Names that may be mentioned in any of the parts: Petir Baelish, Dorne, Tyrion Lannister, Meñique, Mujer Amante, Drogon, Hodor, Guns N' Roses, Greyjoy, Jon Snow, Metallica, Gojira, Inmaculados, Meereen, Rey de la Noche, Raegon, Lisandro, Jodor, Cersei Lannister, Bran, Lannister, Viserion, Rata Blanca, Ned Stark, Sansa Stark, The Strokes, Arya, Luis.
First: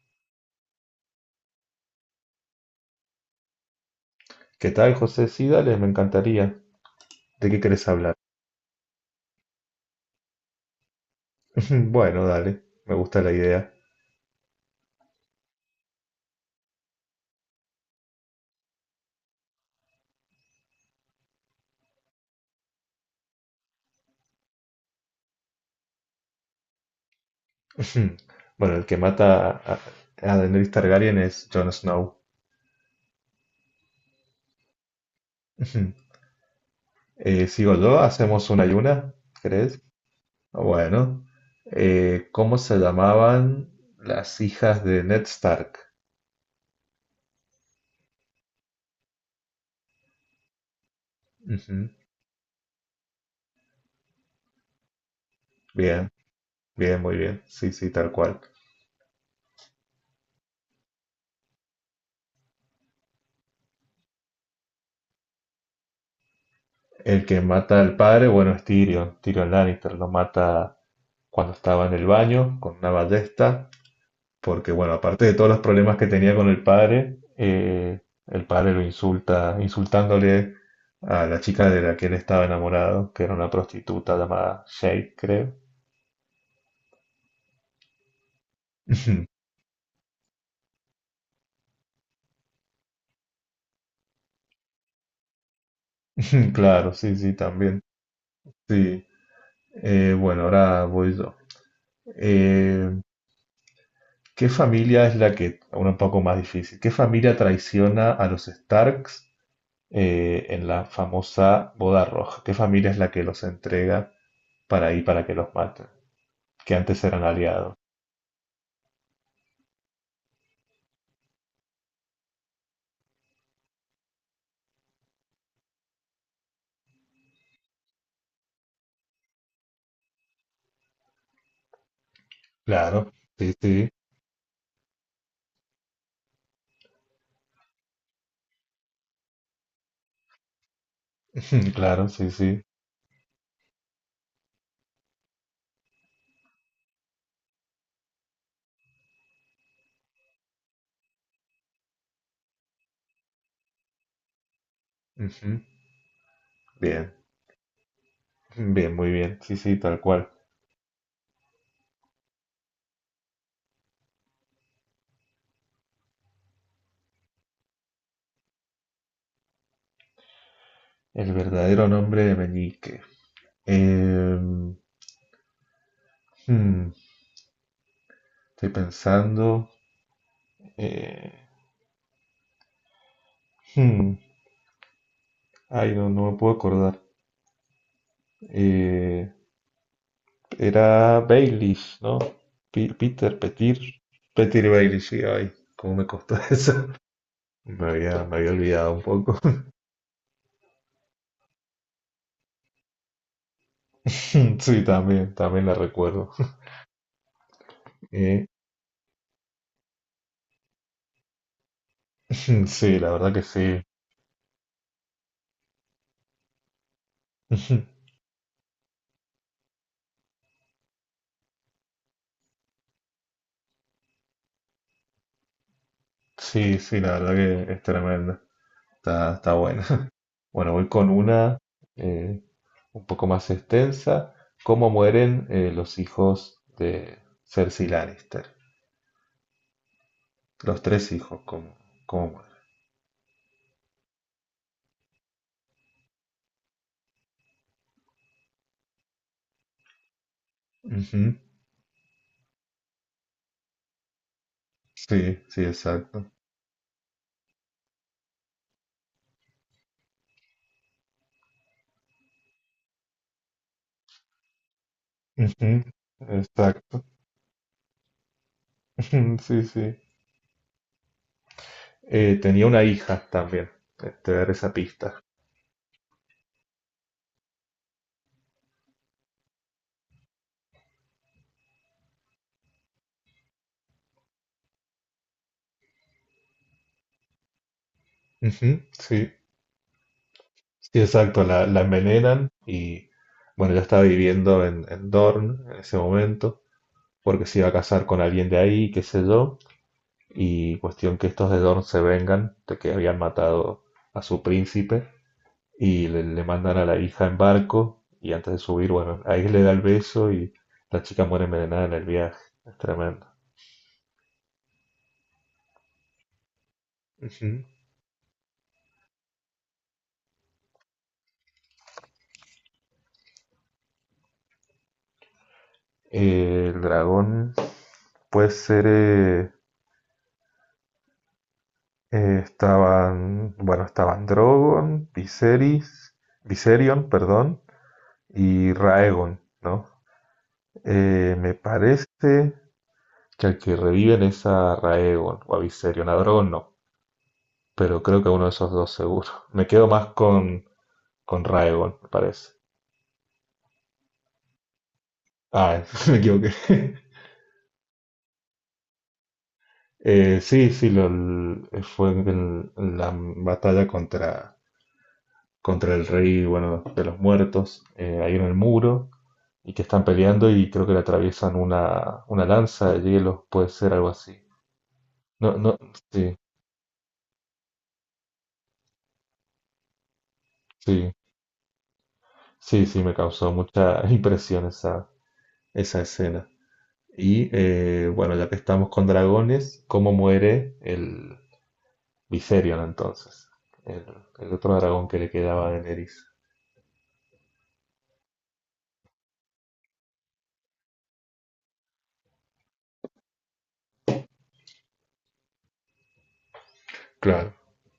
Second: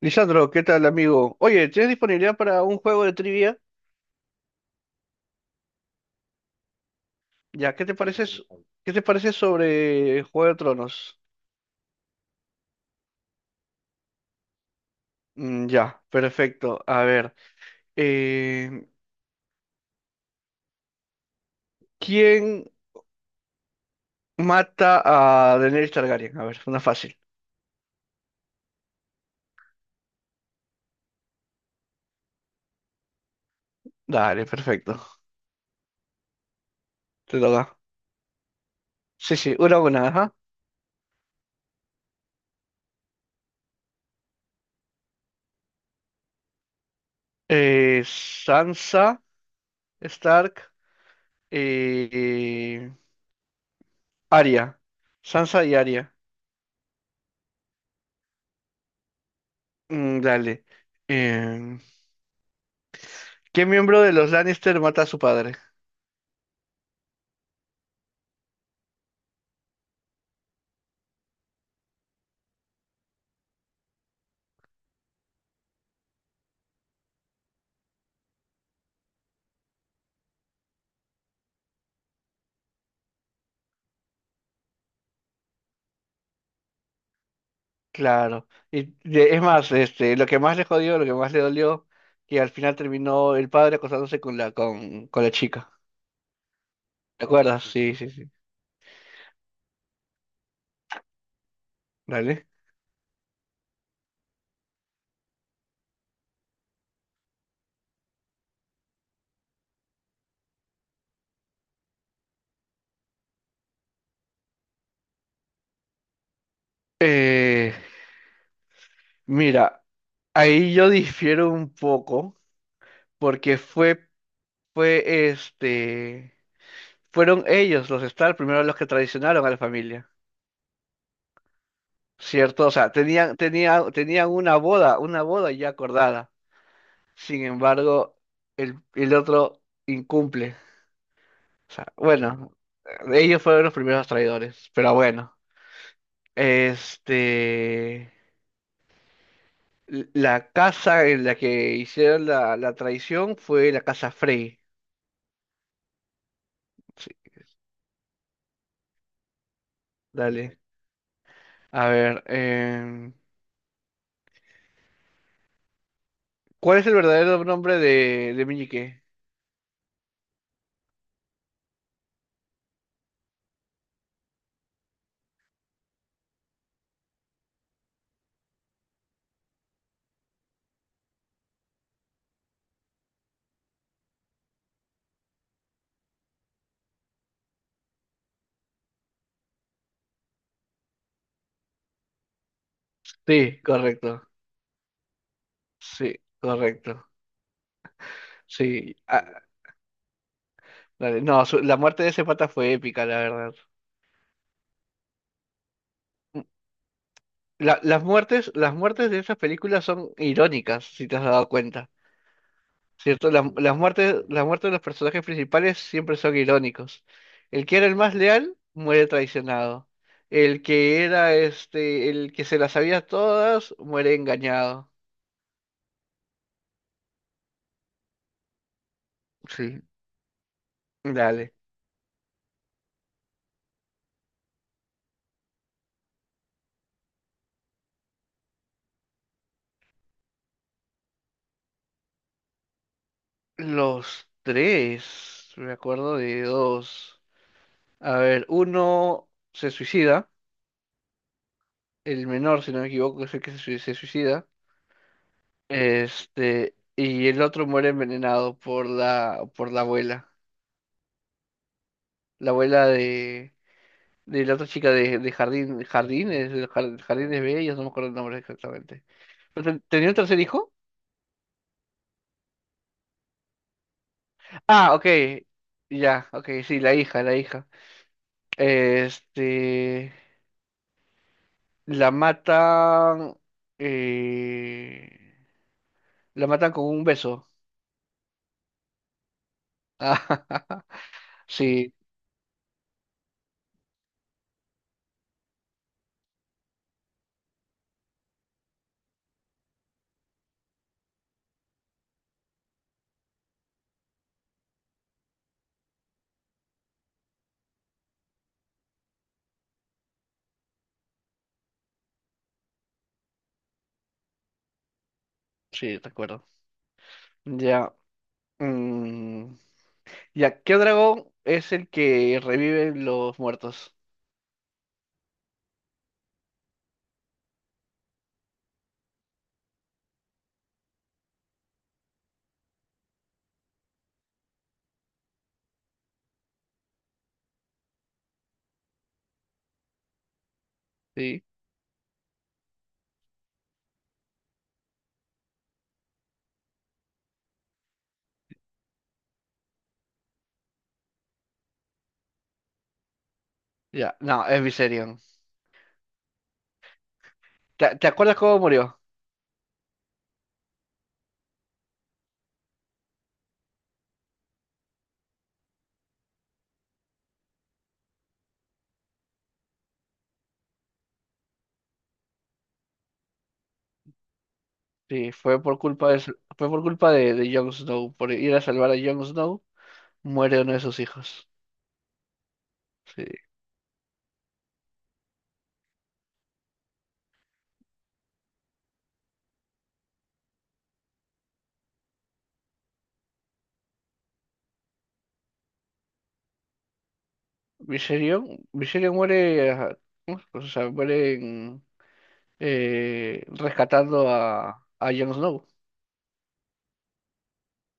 Lisandro, ¿qué tal, amigo? Oye, ¿tienes disponibilidad para un juego de trivia? ¿Qué tal, José? Sí, dale, me encantaría. ¿De qué Ya, ¿qué querés te Sí, hablar? parece, sí, s- ¿Qué te parece sobre Juego de Tronos? Bueno, dale, me gusta la idea. Ya, Perfecto. A ver, eh, ¿quién mata a Daenerys Targaryen? A ver, una fácil. Bueno, el que mata a Daenerys Targaryen es Jon Snow. Dale, perfecto. Te ¿Sigo toca. yo? ¿Hacemos una y una? Sí, sí, una ¿Crees? a una, ajá. Bueno. ¿Cómo se llamaban las hijas de Ned Stark? Sansa, Stark, Ujú. eh, Arya. Sansa y Bien, Arya. bien, muy bien. Sí, sí, tal cual. Mm, dale. Em, ¿Qué miembro de los Lannister mata a su padre? El que mata al padre, bueno, es Tyrion. Tyrion Lannister lo mata cuando estaba en el baño con una ballesta. Porque, bueno, aparte de todos los problemas que tenía con el padre lo insulta, insultándole a la chica de la que él estaba enamorado, que era una prostituta llamada Shay, creo. Claro. Y es más, este, lo que más le jodió, lo que más le dolió, que al final terminó el padre acostándose con la chica. Claro, sí, ¿Te sí, acuerdas? también. Sí, sí, sí. Sí. Bueno, ahora voy yo. Dale. Eh, ¿Qué familia es la que, ahora un poco más difícil, qué familia traiciona a los Starks en la famosa boda roja? ¿Qué familia es la que los entrega para ahí para que los maten? Que antes eran aliados. Eh, mira, ahí yo difiero un poco, porque fue este, fueron ellos los Star primero los que traicionaron a la familia, ¿cierto? O sea, Claro, sí, sí, tenían una boda ya acordada. Sin embargo, el otro incumple. O sea, claro, sí, bueno, sí. ellos fueron los primeros traidores, pero bueno, este, la casa en la que hicieron la traición fue la casa Frey. Ujú. Sí, Bien, bien, muy bien, sí, sí, tal cual. dale. A ver, em, ¿cuál es el verdadero nombre de Meñique? El verdadero nombre de Meñique. Em, hmm, Estoy pensando. eh, hmm, Ay, no, no me puedo acordar. Eh, Era Baelish, ¿no? Peter, Sí, Petir. correcto. Petir Baelish, sí, ay, cómo me Sí, costó eso. correcto. Me había olvidado Sí, un ah, poco. dale. No, la muerte de ese pata fue épica, la verdad. Sí, también, también la recuerdo. Mm, La- Eh, las muertes de esas películas son irónicas, si te has dado cuenta. sí, la ¿Cierto? verdad que sí. Las muertes de los personajes principales siempre son irónicos. El que era el más leal muere traicionado. El que era este, el que se las sabía todas muere engañado. Sí, sí, la verdad que es tremenda. Está Sí, buena. Bueno, voy con dale. una eh, un poco más extensa. ¿Cómo mueren los hijos de Cersei Lannister? Los tres hijos, ¿cómo Los tres, me acuerdo de dos. A ver, uno se suicida, mueren? Ujú. el menor, si no me equivoco, es el que se suicida. Sí, sí, exacto. Este, y el otro muere envenenado por por la abuela. La abuela de la otra chica de jardín, Ujú. jardines, de Exacto. jardines bellos, no me acuerdo el nombre exactamente. Sí, Pero sí. ¿tenía un tercer hijo? Tenía una hija también. Te daré esa Ah, ok, pista. ya, ok, sí, la hija, la hija. Este, la matan, eh, la matan con un beso. Ujú. Sí, sí, exacto. La Sí, envenenan y, bueno, ya estaba viviendo en Dorne en ese momento, porque se iba a casar con alguien de ahí, qué sé yo, y cuestión que estos de Dorne se vengan de que habían matado a su príncipe y le mandan a la hija en barco y antes de subir, bueno, ahí le da el beso y la chica muere envenenada en el viaje, es tremendo. sí, recuerdo. Ujú. Ya, mm, ya, ¿qué dragón es el que revive los muertos? El dragón puede ser. Estaban. Bueno, estaban Drogon, Viserys, Viserion, perdón, y Raegon, ¿no? Eh, Sí, me parece que al que reviven es a Raegon o a Viserion. A Drogon no. Pero creo que a uno de esos dos seguro. Me quedo más con Raegon, me parece. ya, no, es Viserion. Ah, me equivoqué. ¿Te acuerdas cómo murió? Sí, sí, fue en la batalla contra el rey, bueno, de los muertos, ahí en el muro, y que están peleando y creo que le atraviesan una lanza de hielo, puede ser algo así. Sí, No, fue no, por culpa sí, fue por culpa de Jon Snow, por ir a salvar a Jon Snow, muere uno de sus sí, hijos. sí, sí, me Sí. causó mucha impresión esa, esa escena. Y bueno, ya que estamos con dragones, ¿cómo muere el Viserion entonces? El, el otro dragón que le quedaba a Daenerys. Viserion, Viserion muere, ajá, o sea, muere rescatando a Jon Snow Claro,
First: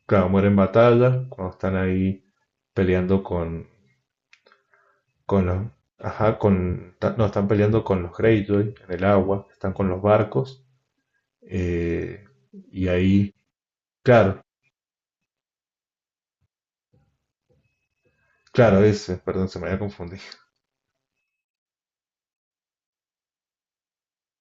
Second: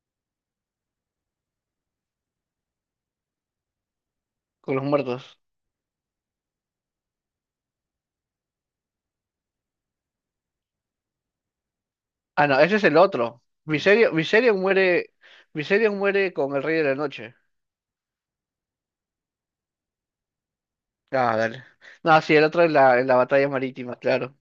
claro, muere en batalla, cuando están ahí peleando con, con los muertos. con los... Ajá, no, están peleando con los Greyjoy en el agua, están con los barcos. eh, Ah, no, ese es y el ahí, otro. Viserion, claro, Viserion muere con el Rey de la Noche. claro, ese, perdón, se me había confundido. Ah, dale. No, sí, el otro en en la batalla marítima, claro.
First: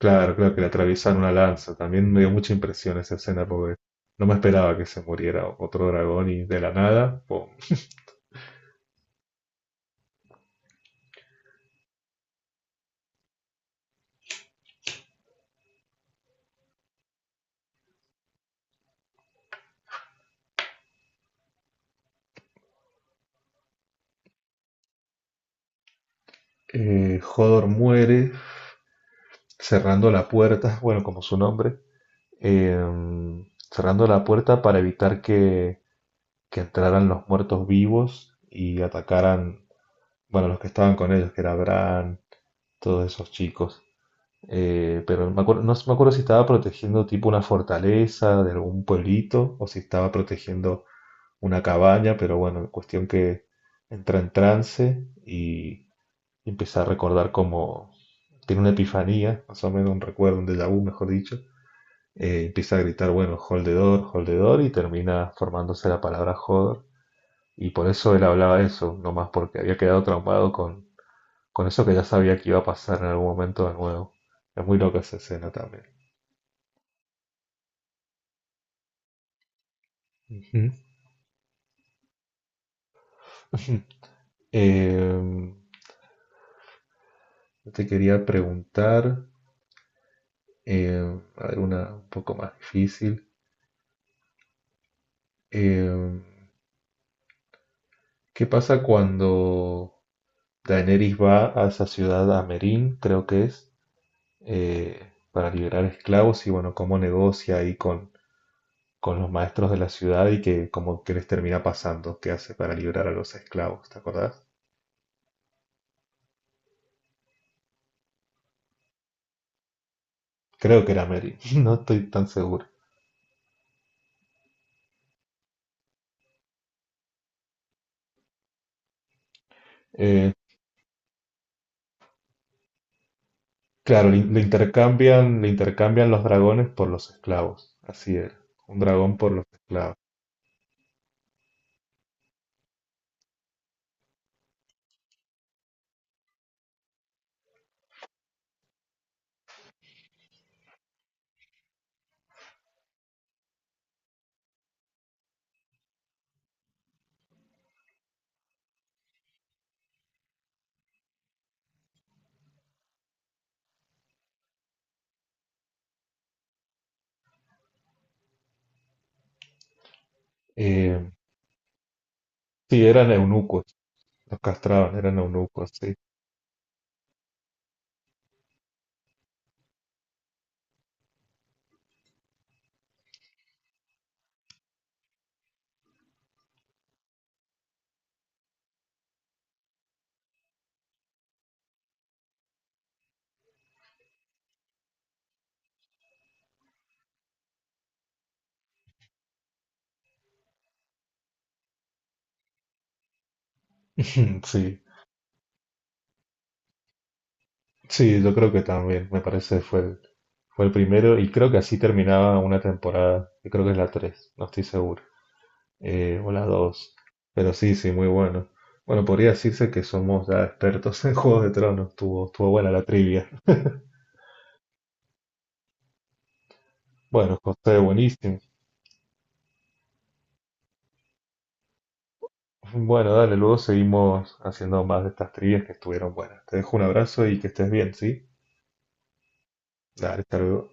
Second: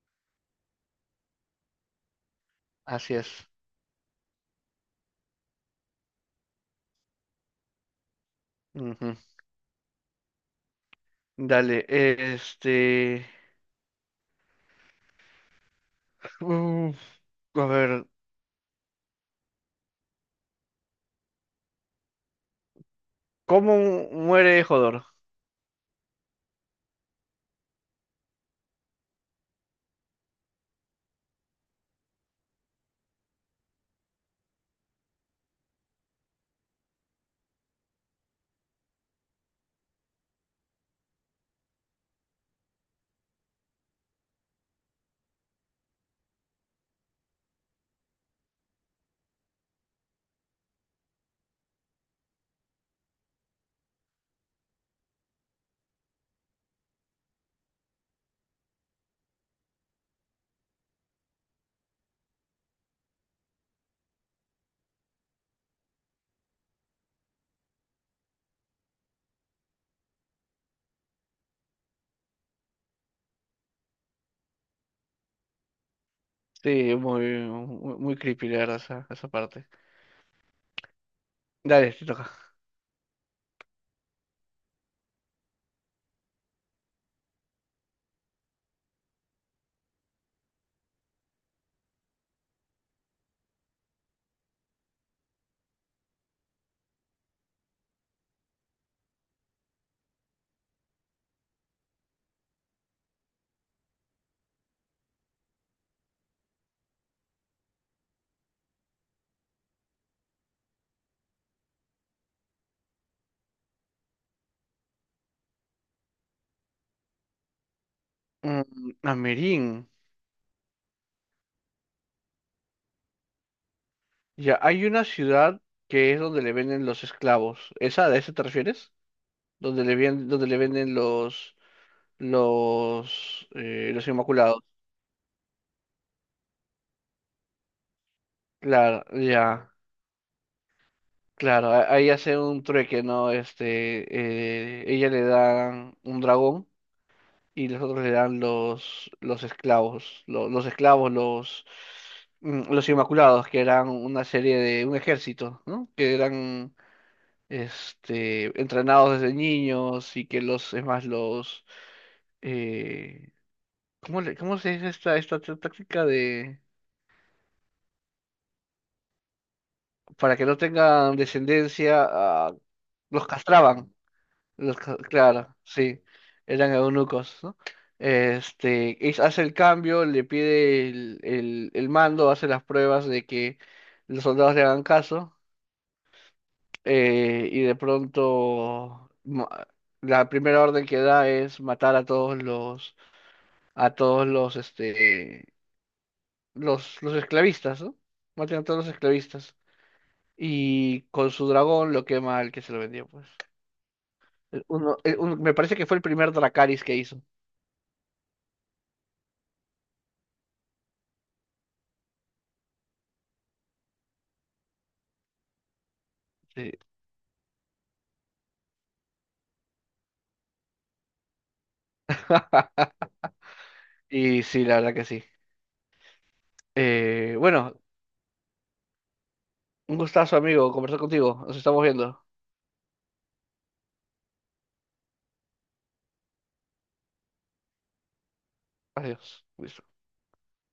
Claro, claro, que le atraviesan una lanza. También me dio mucha impresión Así esa es. escena porque no me esperaba que se muriera otro dragón y de la nada, ¡pum! Ujú. Dale, este... Uf, a ver. ¿Cómo muere Jodor? Hodor muere cerrando la puerta, bueno, como su nombre, eh, cerrando la puerta para evitar que entraran los muertos vivos y atacaran, bueno, los que estaban con ellos, que era Bran, todos esos chicos. Pero no me acuerdo si estaba protegiendo tipo una fortaleza de algún pueblito o si estaba protegiendo una cabaña, pero bueno, cuestión que entra en trance y empieza a recordar cómo tiene una epifanía, más o menos un recuerdo, un déjà vu, mejor dicho. Empieza a gritar, bueno, hold the door, y termina formándose la palabra joder. Y por eso él hablaba eso, nomás porque había quedado traumado con eso que ya sabía que iba a pasar en algún momento de nuevo. Es muy loca esa escena también. Sí, muy, muy, muy creepy, la verdad, esa parte. Ujú. Dale, te toca. Eh, Te quería preguntar alguna un poco más difícil. Eh, ¿Qué pasa cuando Daenerys va a esa ciudad, a Meereen, creo que es, para liberar esclavos y bueno, cómo negocia ahí con los maestros de la ciudad y que como que les termina pasando, qué hace para liberar a los esclavos, ¿te acordás? Mm, Amerin. Creo que era Meereen, no estoy tan seguro. Ya, hay una ciudad que es donde le venden los esclavos. ¿Esa, a esa te refieres? Donde le, Eh, donde le venden los claro, inmaculados. Le intercambian los dragones por los esclavos, así era, un Claro, dragón por los ya, esclavos. claro. Ahí hace un trueque, ¿no? Este, ella le da un dragón y los otros eran los esclavos, los, esclavos, los, mm, los Inmaculados, que eran una serie de un ejército, ¿no? Que eran este, entrenados desde niños y que los, es más, los, eh, ¿cómo cómo se dice esta, esta táctica de, para que no Eh, tengan descendencia, ah, sí, eran los eunucos, castraban. los Los castraban, eran claro, eunucos, sí, sí, eran eunucos, ¿no? Este, hace el cambio, le pide el mando, hace las pruebas de que los soldados le hagan caso, y de pronto la primera orden que da es matar a todos los, este, los esclavistas, ¿no? Maten a todos los esclavistas. Y con su dragón lo quema el que se lo vendió, pues. Sí. Me parece que fue el primer Dracarys que hizo. Sí, yo creo que también, me parece fue el primero y creo que así terminaba una temporada, que creo que es la 3, no estoy seguro, o la Sí. dos, pero sí, sí, muy bueno. Bueno, podría decirse que somos ya expertos en Juegos de Tronos, estuvo, estuvo buena la trivia. Y sí, la verdad que sí. Bueno, José, Bueno, buenísimo. un gustazo, amigo, conversar contigo. Nos estamos viendo. Bueno, dale, luego seguimos haciendo más de estas trivias que estuvieron buenas. Te dejo un abrazo y que estés bien, ¿sí? Adiós. Luis. Dale, hasta luego.